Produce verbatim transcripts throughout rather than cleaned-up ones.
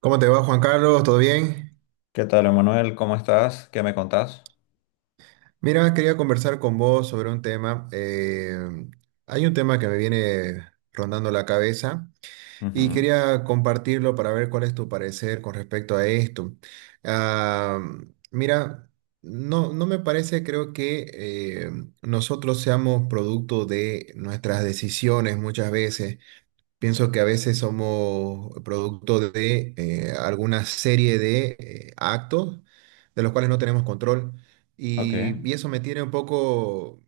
¿Cómo te va, Juan Carlos? ¿Todo bien? ¿Qué tal, Emanuel? ¿Cómo estás? ¿Qué me contás? Mira, quería conversar con vos sobre un tema. Eh, hay un tema que me viene rondando la cabeza y Ujú. quería compartirlo para ver cuál es tu parecer con respecto a esto. Ah, Mira, no, no me parece, creo que eh, nosotros seamos producto de nuestras decisiones muchas veces. Pienso que a veces somos producto de eh, alguna serie de eh, actos de los cuales no tenemos control Ok. y, y eso me tiene un poco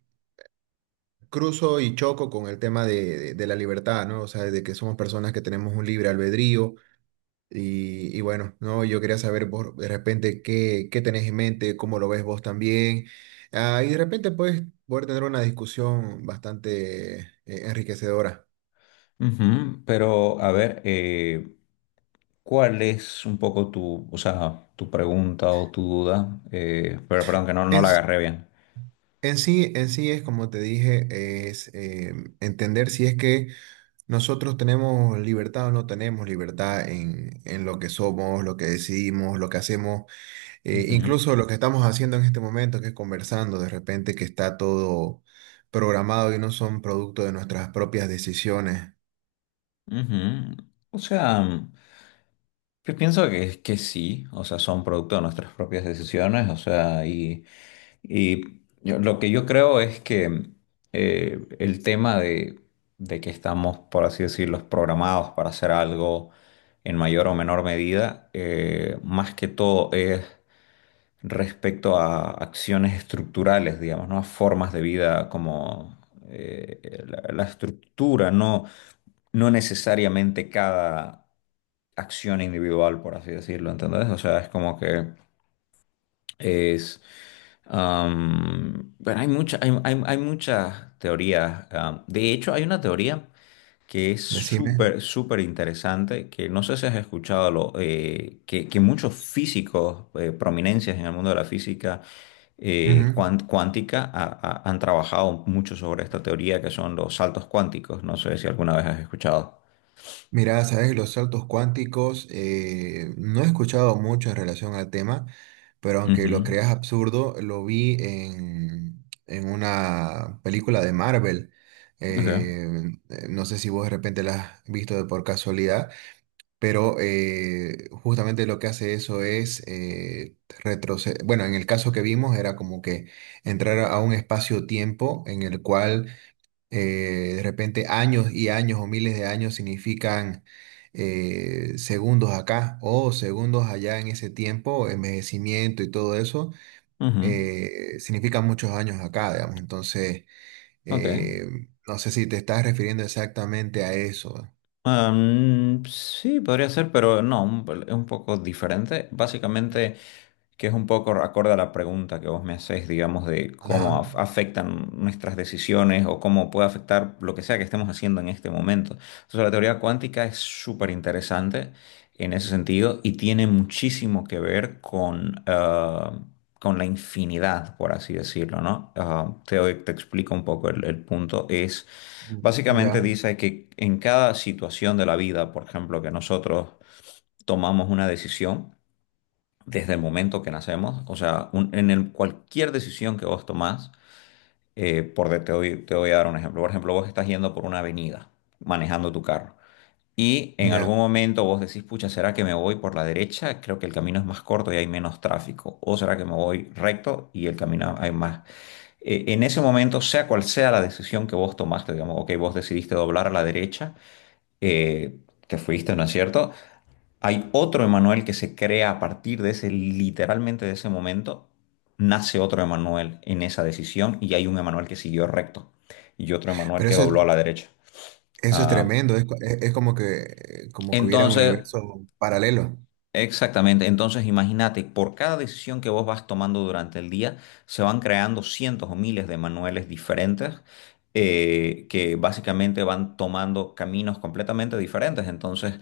cruzo y choco con el tema de, de- de la libertad, ¿no? O sea, de que somos personas que tenemos un libre albedrío y, y bueno, ¿no? Yo quería saber vos de repente qué, qué tenés en mente, cómo lo ves vos también. Ah, y de repente puedes poder tener una discusión bastante eh, enriquecedora. Ujú. Pero, a ver, eh, ¿cuál es un poco tu, o sea, tu pregunta o tu duda? Eh, pero perdón, que no, no la agarré bien. En sí, en sí es como te dije, es eh, entender si es que nosotros tenemos libertad o no tenemos libertad en, en lo que somos, lo que decidimos, lo que hacemos, eh, Ujú, incluso lo que estamos haciendo en este momento, que es conversando de repente, que está todo programado y no son producto de nuestras propias decisiones. ujú. O sea, yo pienso que, que sí, o sea, son producto de nuestras propias decisiones, o sea, y... Y yo- lo que yo creo es que eh, el tema de, de que estamos, por así decirlo, programados para hacer algo en mayor o menor medida, eh, más que todo es respecto a acciones estructurales, digamos, ¿no? A formas de vida como eh, la, la estructura, no, no necesariamente cada acción individual, por así decirlo, ¿entendés? O sea, es como que es. Am, bueno, hay mucha, hay, hay, hay muchas teorías. Am. De hecho, hay una teoría que es Decime. súper, súper interesante, que no sé si has escuchado, lo, eh, que, que muchos físicos, eh, prominencias en el mundo de la física, eh, cuán- cuántica ha- ha- han trabajado mucho sobre esta teoría, que son los saltos cuánticos. No sé si alguna vez has escuchado. Mira, sabes, los saltos cuánticos, eh, no he escuchado mucho en relación al tema, pero aunque lo Ujú. creas absurdo, lo vi en, en una película de Marvel. Ok. Eh, eh, no sé si vos de repente la has visto de por casualidad, pero eh, justamente lo que hace eso es eh, retroceder. Bueno, en el caso que vimos era como que entrar a un espacio-tiempo en el cual eh, de repente años y años o miles de años significan eh, segundos acá o segundos allá en ese tiempo, envejecimiento y todo eso, Ujú. eh, significan muchos años acá, digamos. Entonces, Ok. eh, no sé si te estás refiriendo exactamente a eso. Am, sí, podría ser, pero no, un- es un poco diferente. Básicamente, que es un poco acorde a la pregunta que vos me hacés, digamos, de cómo Ajá, af- afectan nuestras decisiones o cómo puede afectar lo que sea que estemos haciendo en este momento. Entonces, la teoría cuántica es súper interesante en ese sentido y tiene muchísimo que ver con, ah, con la infinidad, por así decirlo, ¿no? Ah, te, te explico un poco el el punto. Es... Básicamente ya, dice que en cada situación de la vida, por ejemplo, que nosotros tomamos una decisión desde el momento que nacemos, o sea, un- en el- cualquier decisión que vos tomás, eh, por de- te doy, te voy a dar un ejemplo. Por ejemplo, vos estás yendo por una avenida manejando tu carro y en ya. algún momento vos decís, pucha, ¿será que me voy por la derecha? Creo que el camino es más corto y hay menos tráfico. ¿O será que me voy recto y el camino hay más? Eh, en ese momento, sea cual sea la decisión que vos tomaste, digamos, ok, vos decidiste doblar a la derecha, eh, que fuiste, ¿no es cierto? Hay otro Emanuel que se crea a partir de ese, literalmente de ese momento, nace otro Emanuel en esa decisión y hay un Emanuel que siguió recto y otro Emanuel Pero que eso es, dobló a la derecha. eso es Ah, tremendo, es, co- es- es como que, como que hubiera un entonces... universo paralelo. Exactamente, entonces imagínate, por cada decisión que vos vas tomando durante el día, se van creando cientos o miles de manuales diferentes, eh, que básicamente van tomando caminos completamente diferentes. Entonces,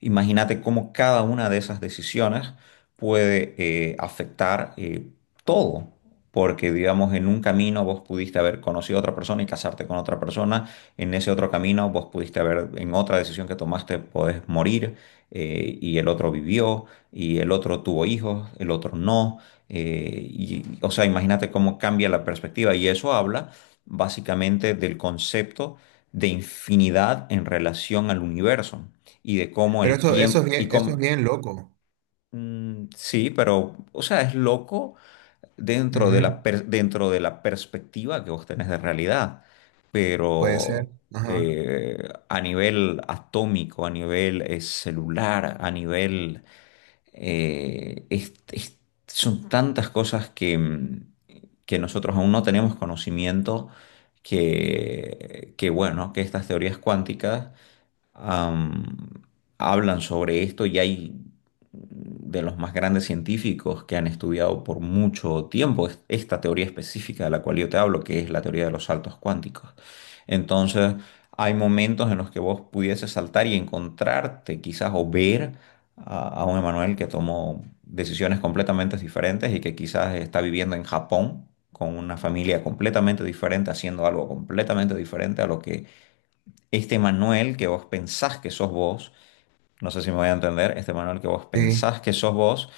imagínate cómo cada una de esas decisiones puede eh, afectar, eh, todo, porque digamos, en un camino vos pudiste haber conocido a otra persona y casarte con otra persona, en ese otro camino vos pudiste haber, en otra decisión que tomaste, podés morir, eh, y el otro vivió, y el otro tuvo hijos, el otro no. eh, y, o sea, imagínate cómo cambia la perspectiva. Y eso habla básicamente del concepto de infinidad en relación al universo y de cómo Pero el eso, eso es tiempo y bien, eso es cómo... bien loco. Mm, sí, pero o sea, es loco dentro de Ujú. la per- dentro de la perspectiva que vos tenés de realidad, Puede ser. pero Ajá. eh, a nivel atómico, a nivel eh, celular, a nivel eh, es- es- son tantas cosas que, mm, que nosotros aún no tenemos conocimiento, que, que, bueno, que estas teorías cuánticas, am, hablan sobre esto y hay de los más grandes científicos que han estudiado por mucho tiempo es- esta teoría específica de la cual yo te hablo, que es la teoría de los saltos cuánticos. Entonces, hay momentos en los que vos pudieses saltar y encontrarte quizás o ver a, a un Emanuel que tomó decisiones completamente diferentes y que quizás está viviendo en Japón con una familia completamente diferente, haciendo algo completamente diferente a lo que este Manuel que vos pensás que sos vos, no sé si me voy a entender, este Manuel que vos Sí. pensás que sos vos,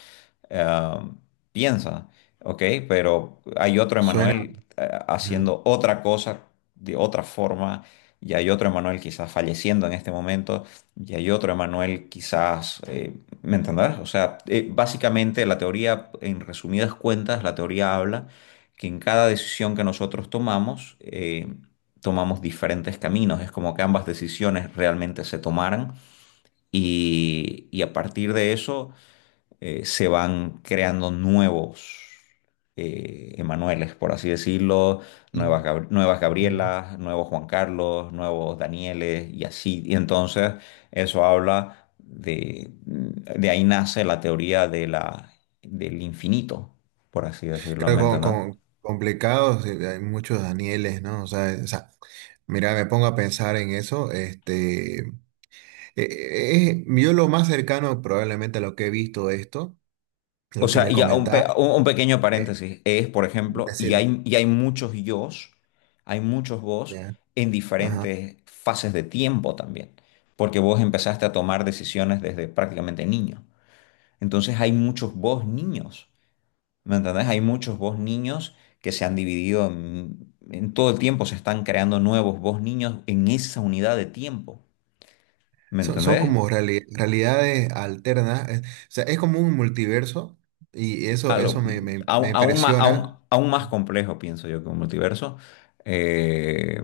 eh, piensa, ¿ok? Pero hay otro Suena. Emanuel eh, Ujú. haciendo otra cosa de otra forma, y hay otro Emanuel quizás falleciendo en este momento, y hay otro Emanuel quizás, eh, ¿Me entendés? O sea, eh, básicamente la teoría, en resumidas cuentas, la teoría habla que en cada decisión que nosotros tomamos, eh, tomamos diferentes caminos, es como que ambas decisiones realmente se tomaran y, y a partir de eso eh, se van creando nuevos eh, Emanueles, por así decirlo, Y- nuevas, Gab- nuevas ujú. Gabrielas, nuevos Juan Carlos, nuevos Danieles y así. Y entonces eso habla de, de ahí nace la teoría de la, del infinito, por así decirlo, Claro, ¿me con, entiendes? con- complicados, eh, hay muchos Danieles, ¿no? O sea, o sea, mira, me pongo a pensar en eso. Este, eh, eh, yo lo más cercano probablemente a lo que he visto esto, de O lo que sea, me ya un, pe- comentás, un- un pequeño eh, paréntesis es, por ejemplo, y decirle, hay, y hay muchos yos, hay muchos vos ya, en ajá. diferentes fases de tiempo también, porque vos empezaste a tomar decisiones desde prácticamente niño. Entonces hay muchos vos niños, ¿me entendés? Hay muchos vos niños que se han dividido en, en todo el tiempo, se están creando nuevos vos niños en esa unidad de tiempo, ¿me Son, son entendés? como reali- realidades alternas. Eh, o sea, es como un multiverso y eso, A lo- eso me, me- aún, me aún ma- aún- impresiona. aún más complejo, pienso yo, que un multiverso. Eh,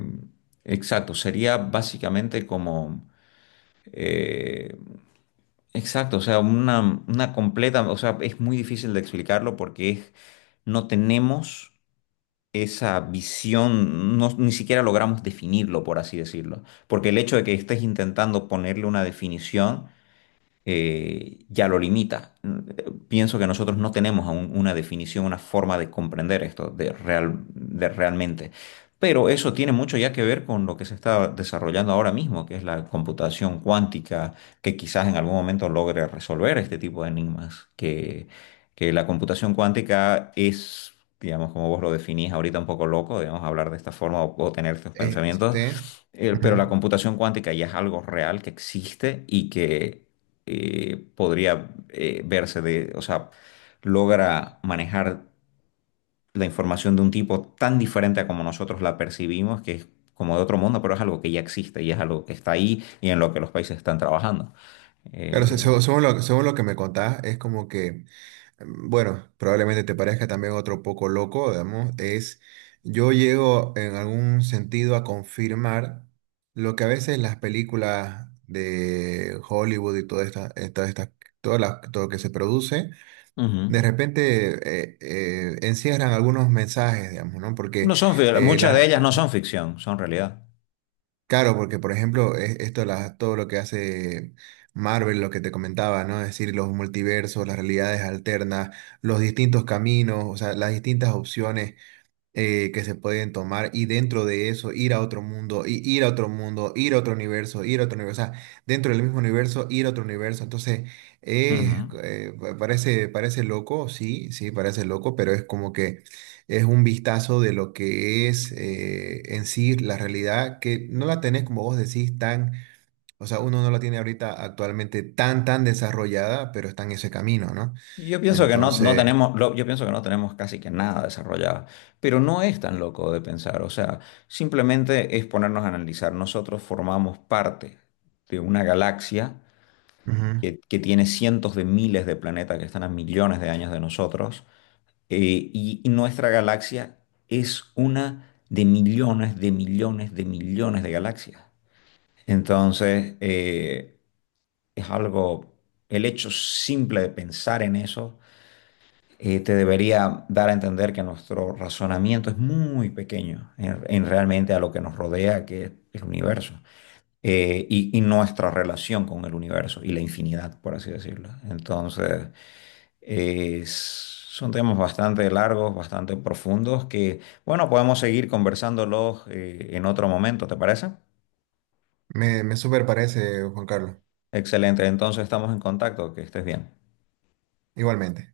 exacto, sería básicamente como... eh, exacto, o sea, una, una completa... O sea, es muy difícil de explicarlo porque es, no tenemos esa visión, no- ni siquiera logramos definirlo, por así decirlo. Porque el hecho de que estés intentando ponerle una definición eh, ya lo limita. Pienso que nosotros no tenemos aún una definición, una forma de comprender esto de real, de realmente. Pero eso tiene mucho ya que ver con lo que se está desarrollando ahora mismo, que es la computación cuántica, que quizás en algún momento logre resolver este tipo de enigmas, que, que la computación cuántica es, digamos, como vos lo definís ahorita, un poco loco, digamos, hablar de esta forma o o tener estos pensamientos, Este, eh, pero la computación cuántica ya es algo real que existe y que eh, podría, eh, verse de, o sea, logra manejar la información de un tipo tan diferente a como nosotros la percibimos, que es como de otro mundo, pero es algo que ya existe y es algo que está ahí y en lo que los países están trabajando. claro, se- Eh, según, según lo, según lo que me contás, es como que, mm, bueno, probablemente te parezca también otro poco loco, digamos, es yo llego en algún sentido a confirmar lo que a veces las películas de Hollywood y todas estas, estas, estas- todas las- todo lo que se produce, ujú. de repente eh, eh, encierran algunos mensajes, digamos, ¿no? Porque No son, fi- eh, Muchas la- de ellas no son ficción, son realidad. Claro, porque por ejemplo, es- esto la- todo lo que hace Marvel, lo que te comentaba, ¿no? Es decir, los multiversos, las realidades alternas, los distintos caminos, o sea, las distintas opciones eh, que se pueden tomar y dentro de eso ir a otro mundo, y ir a otro mundo, ir a otro universo, ir a otro universo, o sea, dentro del mismo universo, ir a otro universo. Entonces, eh, Ujú. eh, pa- parece, parece loco, sí, sí, parece loco, pero es como que es un vistazo de lo que es eh, en sí la realidad, que no la tenés, como vos decís, tan, o sea, uno no la tiene ahorita actualmente tan, tan desarrollada, pero está en ese camino, ¿no? Y Yo pienso que no, no Entonces, tenemos, lo- yo pienso que no tenemos casi que nada desarrollado, pero no es tan loco de pensar, o sea, simplemente es ponernos a analizar. Nosotros formamos parte de una galaxia ujú. que, que tiene cientos de miles de planetas que están a millones de años de nosotros, eh, y, y nuestra galaxia es una de millones, de millones, de millones de galaxias. Entonces, eh, es algo, el hecho simple de pensar en eso eh, te debería dar a entender que nuestro razonamiento es muy pequeño en, en realmente a lo que nos rodea, que es el universo, eh, y, y nuestra relación con el universo y la infinidad, por así decirlo. Entonces, eh, es- son temas bastante largos, bastante profundos, que, bueno, podemos seguir conversándolos eh, en otro momento, ¿te parece? Me, me súper parece, Juan Carlos. Excelente, entonces estamos en contacto, que estés bien. Igualmente.